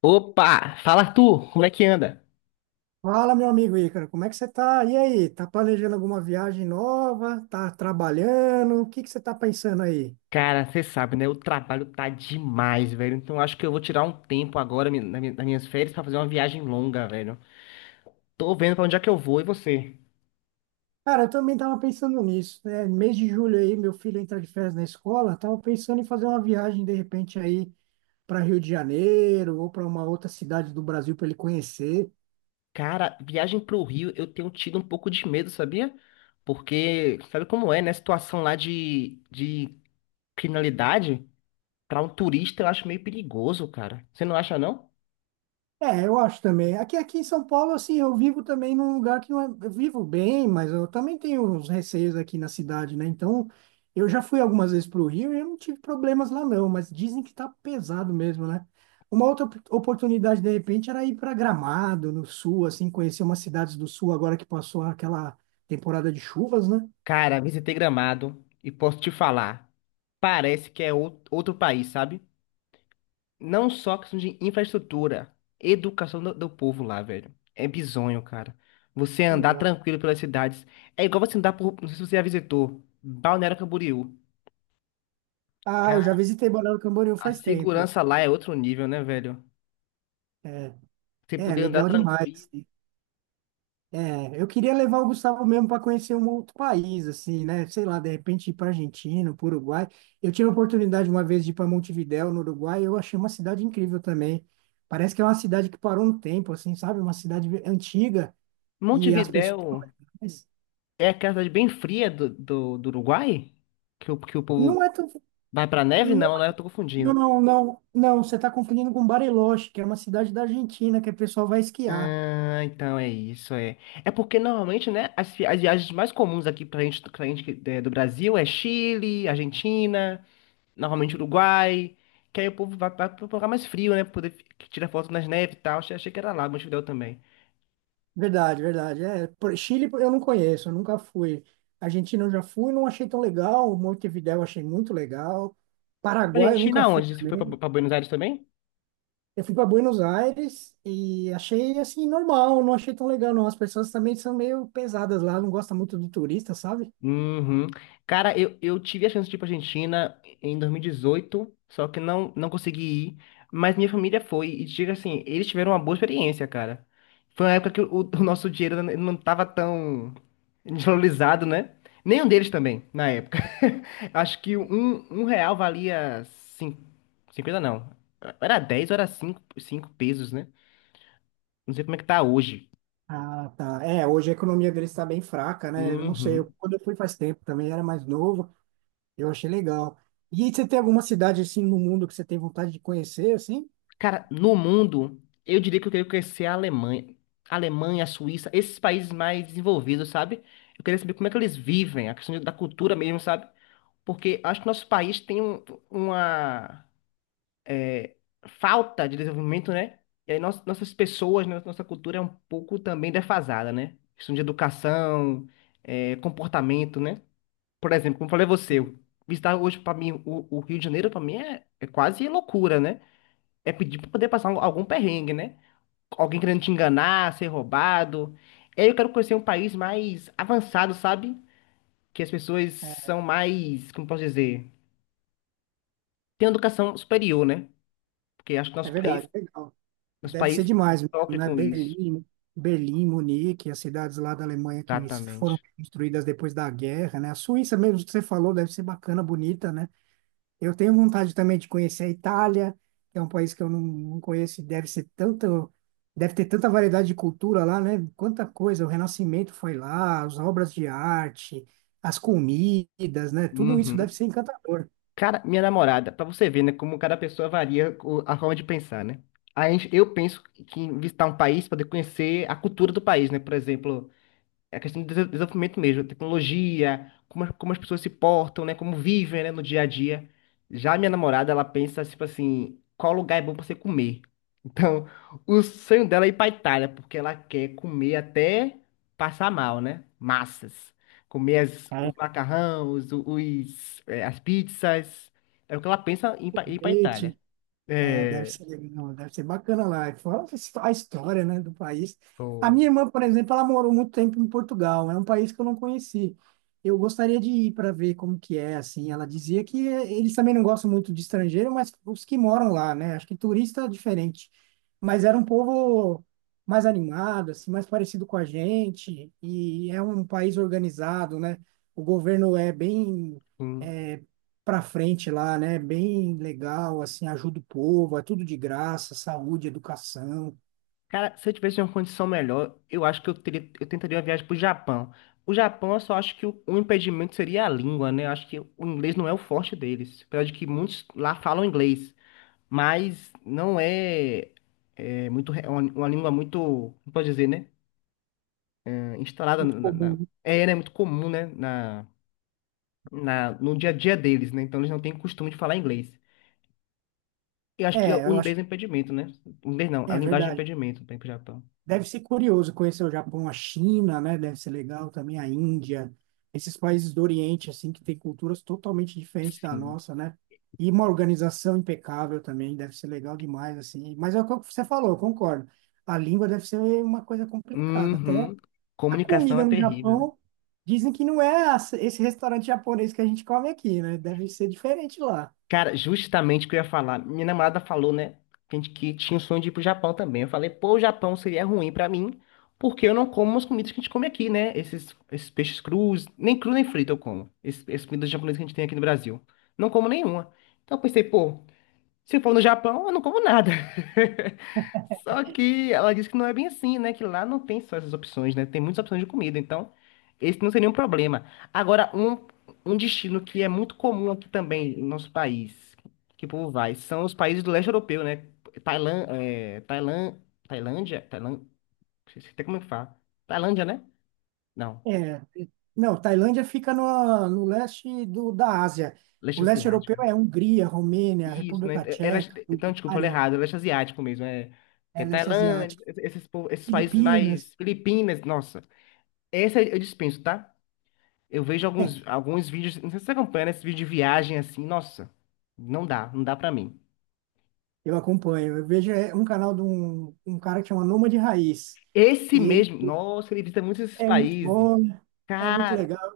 Opa, fala Arthur, como é que anda? Fala, meu amigo Ícaro, como é que você tá? E aí, tá planejando alguma viagem nova? Tá trabalhando? O que você tá pensando aí? Cara, você sabe, né? O trabalho tá demais, velho. Então acho que eu vou tirar um tempo agora nas minhas férias pra fazer uma viagem longa, velho. Tô vendo pra onde é que eu vou e você? Cara, eu também tava pensando nisso, né? Mês de julho aí, meu filho entra de férias na escola, tava pensando em fazer uma viagem de repente aí para Rio de Janeiro ou para uma outra cidade do Brasil para ele conhecer. Cara, viagem pro Rio, eu tenho tido um pouco de medo, sabia? Porque sabe como é, né? A situação lá de criminalidade, pra um turista eu acho meio perigoso, cara. Você não acha, não? É, eu acho também. Aqui em São Paulo, assim, eu vivo também num lugar que não é... Eu vivo bem, mas eu também tenho uns receios aqui na cidade, né? Então, eu já fui algumas vezes para o Rio e eu não tive problemas lá, não. Mas dizem que tá pesado mesmo, né? Uma outra oportunidade, de repente, era ir para Gramado, no sul, assim, conhecer umas cidades do sul agora que passou aquela temporada de chuvas, né? Cara, visitei Gramado e posso te falar, parece que é outro país, sabe? Não só questão de infraestrutura, educação do povo lá, velho. É bizonho, cara. Você Que andar legal. tranquilo pelas cidades. É igual você andar por. Não sei se você já visitou. Balneário Camboriú. Ah, eu já Cara, visitei Balneário Camboriú a faz tempo. segurança lá é outro nível, né, velho? Você É, poder andar legal demais. tranquilo. Assim. É, eu queria levar o Gustavo mesmo para conhecer um outro país, assim, né? Sei lá, de repente ir para Argentina, para Uruguai. Eu tive a oportunidade uma vez de ir para Montevidéu, no Uruguai, e eu achei uma cidade incrível também. Parece que é uma cidade que parou no tempo, assim, sabe? Uma cidade antiga e as Montevidéu pessoas são legais. é aquela cidade bem fria do Uruguai? Que o povo Não é tão. vai pra neve? Não, né? Eu Não, tô confundindo. não, não, não. Você está confundindo com Bariloche, que é uma cidade da Argentina que o pessoal vai esquiar. Ah, então é isso, é. É porque normalmente, né, as viagens mais comuns aqui pra gente, do Brasil é Chile, Argentina, normalmente Uruguai, que aí o povo vai pro lugar mais frio, né, pra poder tirar foto nas neves e tal. Achei que era lá, Montevidéu também. Verdade, verdade. É, por- Chile eu não conheço, eu nunca fui. Argentina eu já fui, não achei tão legal. Montevidéu eu achei muito legal. Foi pra Paraguai eu nunca Argentina fui onde? Você foi pra, também. pra Buenos Aires também? Eu fui para Buenos Aires e achei assim normal, não achei tão legal não. As pessoas também são meio pesadas lá, não gostam muito do turista, sabe? Uhum. Cara, eu tive a chance de ir pra Argentina em 2018 só que não consegui ir, mas minha família foi, e diga assim, eles tiveram uma boa experiência, cara. Foi uma época que o nosso dinheiro não tava tão desvalorizado, né? Nenhum deles também, na época. Acho que um real valia cinco cinquenta não. Era 10 ou era cinco pesos, né? Não sei como é que tá hoje. Ah, tá. É, hoje a economia deles está bem fraca, né? Eu não sei, eu, Uhum. quando eu fui faz tempo também era mais novo, eu achei legal. E você tem alguma cidade assim no mundo que você tem vontade de conhecer, assim? Cara, no mundo, eu diria que eu queria conhecer a Alemanha. A Alemanha, a Suíça, esses países mais desenvolvidos, sabe? Eu queria saber como é que eles vivem, a questão da cultura mesmo, sabe? Porque acho que nosso país tem uma é, falta de desenvolvimento, né? E aí nossas pessoas, né, nossa cultura é um pouco também defasada, né? Questão de educação, comportamento, né? Por exemplo, como falei a você, visitar hoje para mim o Rio de Janeiro, para mim é quase loucura, né? É pedir para poder passar algum perrengue, né? Alguém querendo te enganar, ser roubado. E aí eu quero conhecer um país mais avançado, sabe? Que as pessoas É, são mais, como posso dizer, têm uma educação superior, né? Porque acho que é verdade, legal. nosso Deve ser país demais mesmo, sofre né? com isso. Berlim, Munique, as cidades lá da Alemanha que foram Exatamente. construídas depois da guerra, né? A Suíça mesmo que você falou deve ser bacana, bonita, né? Eu tenho vontade também de conhecer a Itália, que é um país que eu não conheço, e deve ser tanto, deve ter tanta variedade de cultura lá, né? Quanta coisa, o Renascimento foi lá, as obras de arte, as comidas, né? Tudo isso deve Uhum. ser encantador. Cara, minha namorada, pra você ver, né, como cada pessoa varia a forma de pensar, né? A gente, eu penso que em visitar um país, poder conhecer a cultura do país, né? Por exemplo, é a questão do desenvolvimento mesmo, tecnologia, como, como as pessoas se portam, né? Como vivem, né, no dia a dia. Já a minha namorada, ela pensa, tipo assim, qual lugar é bom pra você comer? Então, o sonho dela é ir pra Itália, porque ela quer comer até passar mal, né? Massas. Comer os macarrão, as pizzas. É o que ela pensa em ir pra É. Itália. É, deve É, ser legal, deve ser bacana lá. E fora a história, né, do país. A pô, minha irmã, por exemplo, ela morou muito tempo em Portugal. É um país que eu não conheci. Eu gostaria de ir para ver como que é, assim. Ela dizia que eles também não gostam muito de estrangeiro, mas os que moram lá, né? Acho que turista é diferente. Mas era um povo mais animado, assim, mais parecido com a gente. E é um país organizado, né? O governo é bem sim. é, para frente lá, né? Bem legal, assim, ajuda o povo, é tudo de graça, saúde, educação, Cara, se eu tivesse uma condição melhor, eu acho que eu teria, eu tentaria uma viagem pro Japão. O Japão, eu só acho que o impedimento seria a língua, né? Eu acho que o inglês não é o forte deles. Apesar de que muitos lá falam inglês, mas não é muito, é uma língua muito, como pode dizer, né? É, instalada muito na, comum. Né? Muito comum, né? No dia a dia deles, né? Então eles não têm costume de falar inglês. Eu acho que É, o eu acho, inglês é um impedimento, né? O inglês não, que a é linguagem é um verdade. impedimento para ir pro Japão. Deve ser curioso conhecer o Japão, a China, né? Deve ser legal também a Índia, esses países do Oriente, assim, que têm culturas totalmente diferentes da Sim. nossa, né? E uma organização impecável também, deve ser legal demais, assim. Mas é o que você falou, eu concordo. A língua deve ser uma coisa complicada, até Uhum. a Comunicação é comida no terrível, né? Japão, dizem que não é esse restaurante japonês que a gente come aqui, né? Deve ser diferente lá. Cara, justamente o que eu ia falar. Minha namorada falou, né? Que que tinha o sonho de ir pro Japão também. Eu falei, pô, o Japão seria ruim pra mim, porque eu não como as comidas que a gente come aqui, né? Esses peixes crus, nem cru nem frito eu como. Essas comidas japonesas que a gente tem aqui no Brasil. Não como nenhuma. Então eu pensei, pô. Se for no Japão, eu não como nada. Só que ela disse que não é bem assim, né? Que lá não tem só essas opções, né? Tem muitas opções de comida, então esse não seria um problema. Agora, um destino que é muito comum aqui também no nosso país, que o povo vai, são os países do leste europeu, né? Tailã, é, Tailã, Tailândia, Tailândia, não sei até como é que fala. Tailândia, né? Não, É, não, Tailândia fica no leste da Ásia. O leste leste asiático. europeu é Hungria, Romênia, Isso, né? República Era, Tcheca, então, desculpa, falei Bulgária, errado, era asiático mesmo, é. Que é é leste Tailândia, asiático, esses países mais. Filipinas. Filipinas, nossa. Esse eu dispenso, tá? Eu vejo É, alguns vídeos, não sei se você acompanha, né? Esse vídeo de viagem assim, nossa, não dá, não dá pra mim. eu acompanho. Eu vejo é, um canal de um cara que chama Nômade Raiz. Esse E ele mesmo, nossa, ele visita muitos esses é muito países. bom, é muito Cara, legal.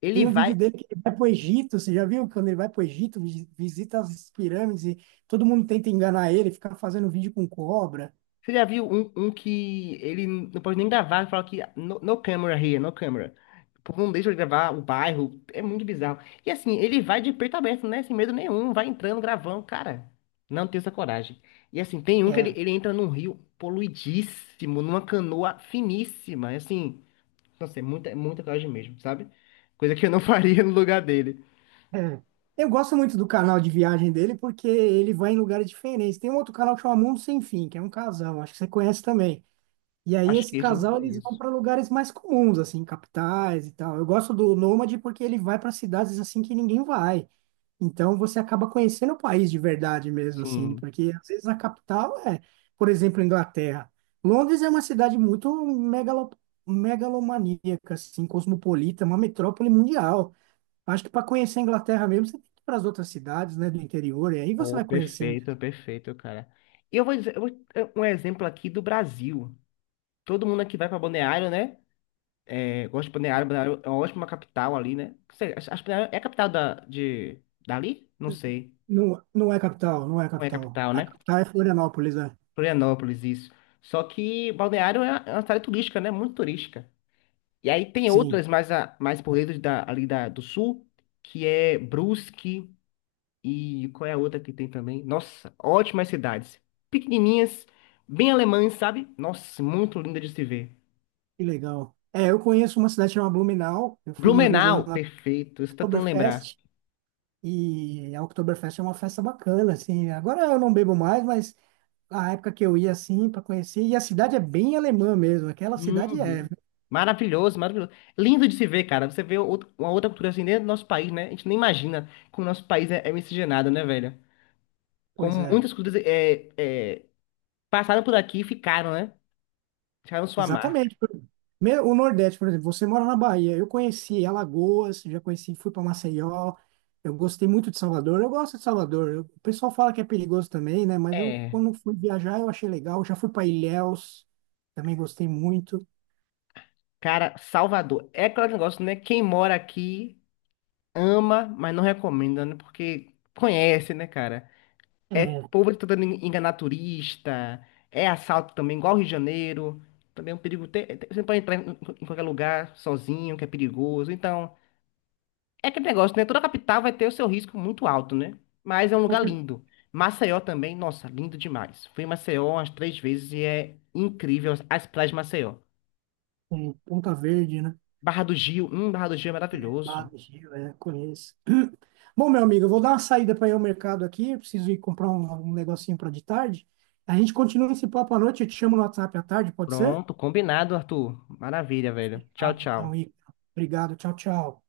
ele Tem um vai. vídeo dele que ele vai pro Egito, você já viu? Quando ele vai pro Egito, visita as pirâmides e todo mundo tenta enganar ele, fica fazendo vídeo com cobra. Você já viu um que ele não pode nem gravar, fala que no, no camera here, no camera. O povo não deixa ele gravar o bairro, é muito bizarro. E assim, ele vai de peito aberto, né? Sem medo nenhum, vai entrando, gravando, cara. Não tem essa coragem. E assim, tem um que ele, É, ele entra num rio poluidíssimo, numa canoa finíssima. Assim, nossa, é muita coragem mesmo, sabe? Coisa que eu não faria no lugar dele. é. Eu gosto muito do canal de viagem dele porque ele vai em lugares diferentes. Tem um outro canal que chama Mundo Sem Fim, que é um casal, acho que você conhece também. E aí Acho esse que esse eu não casal eles vão conheço. para lugares mais comuns, assim, capitais e tal. Eu gosto do Nômade porque ele vai para cidades assim que ninguém vai. Então você acaba conhecendo o país de verdade mesmo, assim, Sim. porque às vezes a capital é, por exemplo, Inglaterra. Londres é uma cidade muito megalomaníaca, assim, cosmopolita, uma metrópole mundial. Acho que para conhecer a Inglaterra mesmo, você tem que ir para as outras cidades, né, do interior, e aí você Oh, vai conhecer mesmo. perfeito, perfeito, cara. E eu vou dizer, é um exemplo aqui do Brasil. Todo mundo aqui vai para Balneário, né? É, gosta de Balneário, Balneário é uma ótima capital ali, né? Não sei, acho que Balneário é a capital da, de, dali? Não sei. Não, não é capital, não é Não é a capital. capital, A né? capital é Florianópolis, né? Florianópolis, isso. Só que Balneário é uma cidade turística, né? Muito turística. E aí tem Sim, outras mais, mais por dentro do sul, que é Brusque. E qual é a outra que tem também? Nossa, ótimas cidades. Pequenininhas, bem alemãs, sabe? Nossa, muito linda de se ver. que legal. É, eu conheço uma cidade chamada Blumenau, eu fui uma vez lá Blumenau, na perfeito. Estou tentando lembrar. Oktoberfest. E a Oktoberfest é uma festa bacana, assim. Agora eu não bebo mais, mas a época que eu ia, assim, para conhecer. E a cidade é bem alemã mesmo, aquela cidade é. Uhum. Viu? Maravilhoso, maravilhoso. Lindo de se ver, cara. Você vê uma outra cultura assim dentro do nosso país, né? A gente nem imagina como o nosso país é miscigenado, né, velho? Pois Como é, muitas culturas passaram por aqui e ficaram, né? Deixaram sua marca. exatamente. Por- Me- O Nordeste, por exemplo, você mora na Bahia. Eu conheci Alagoas, já conheci, fui para Maceió. Eu gostei muito de Salvador. Eu gosto de Salvador. Eu- O pessoal fala que é perigoso também, né? Mas eu, É, quando fui viajar, eu achei legal. Já fui para Ilhéus, também gostei muito. cara, Salvador. É aquele negócio, né? Quem mora aqui, ama, mas não recomenda, né? Porque conhece, né, cara? É É, povo tá tentando enganar turista, é assalto também, igual ao Rio de Janeiro. Também é um perigo. Você não pode entrar em qualquer lugar sozinho, que é perigoso. Então, é aquele negócio, né? Toda capital vai ter o seu risco muito alto, né? Mas é um com lugar certeza, lindo. Maceió também, nossa, lindo demais. Fui em Maceió umas 3 vezes e é incrível as praias de Maceió. Ponta Verde, né? Barra do Gil é Barra maravilhoso. do Gil, é, conheço. Bom, meu amigo, eu vou dar uma saída para ir ao mercado aqui. Eu preciso ir comprar um negocinho para de tarde. A gente continua esse papo à noite. Eu te chamo no WhatsApp à tarde, pode ser? Pronto, combinado, Arthur. Maravilha, velho. Tchau, Fechado, então, tchau. Igor. Obrigado. Tchau, tchau.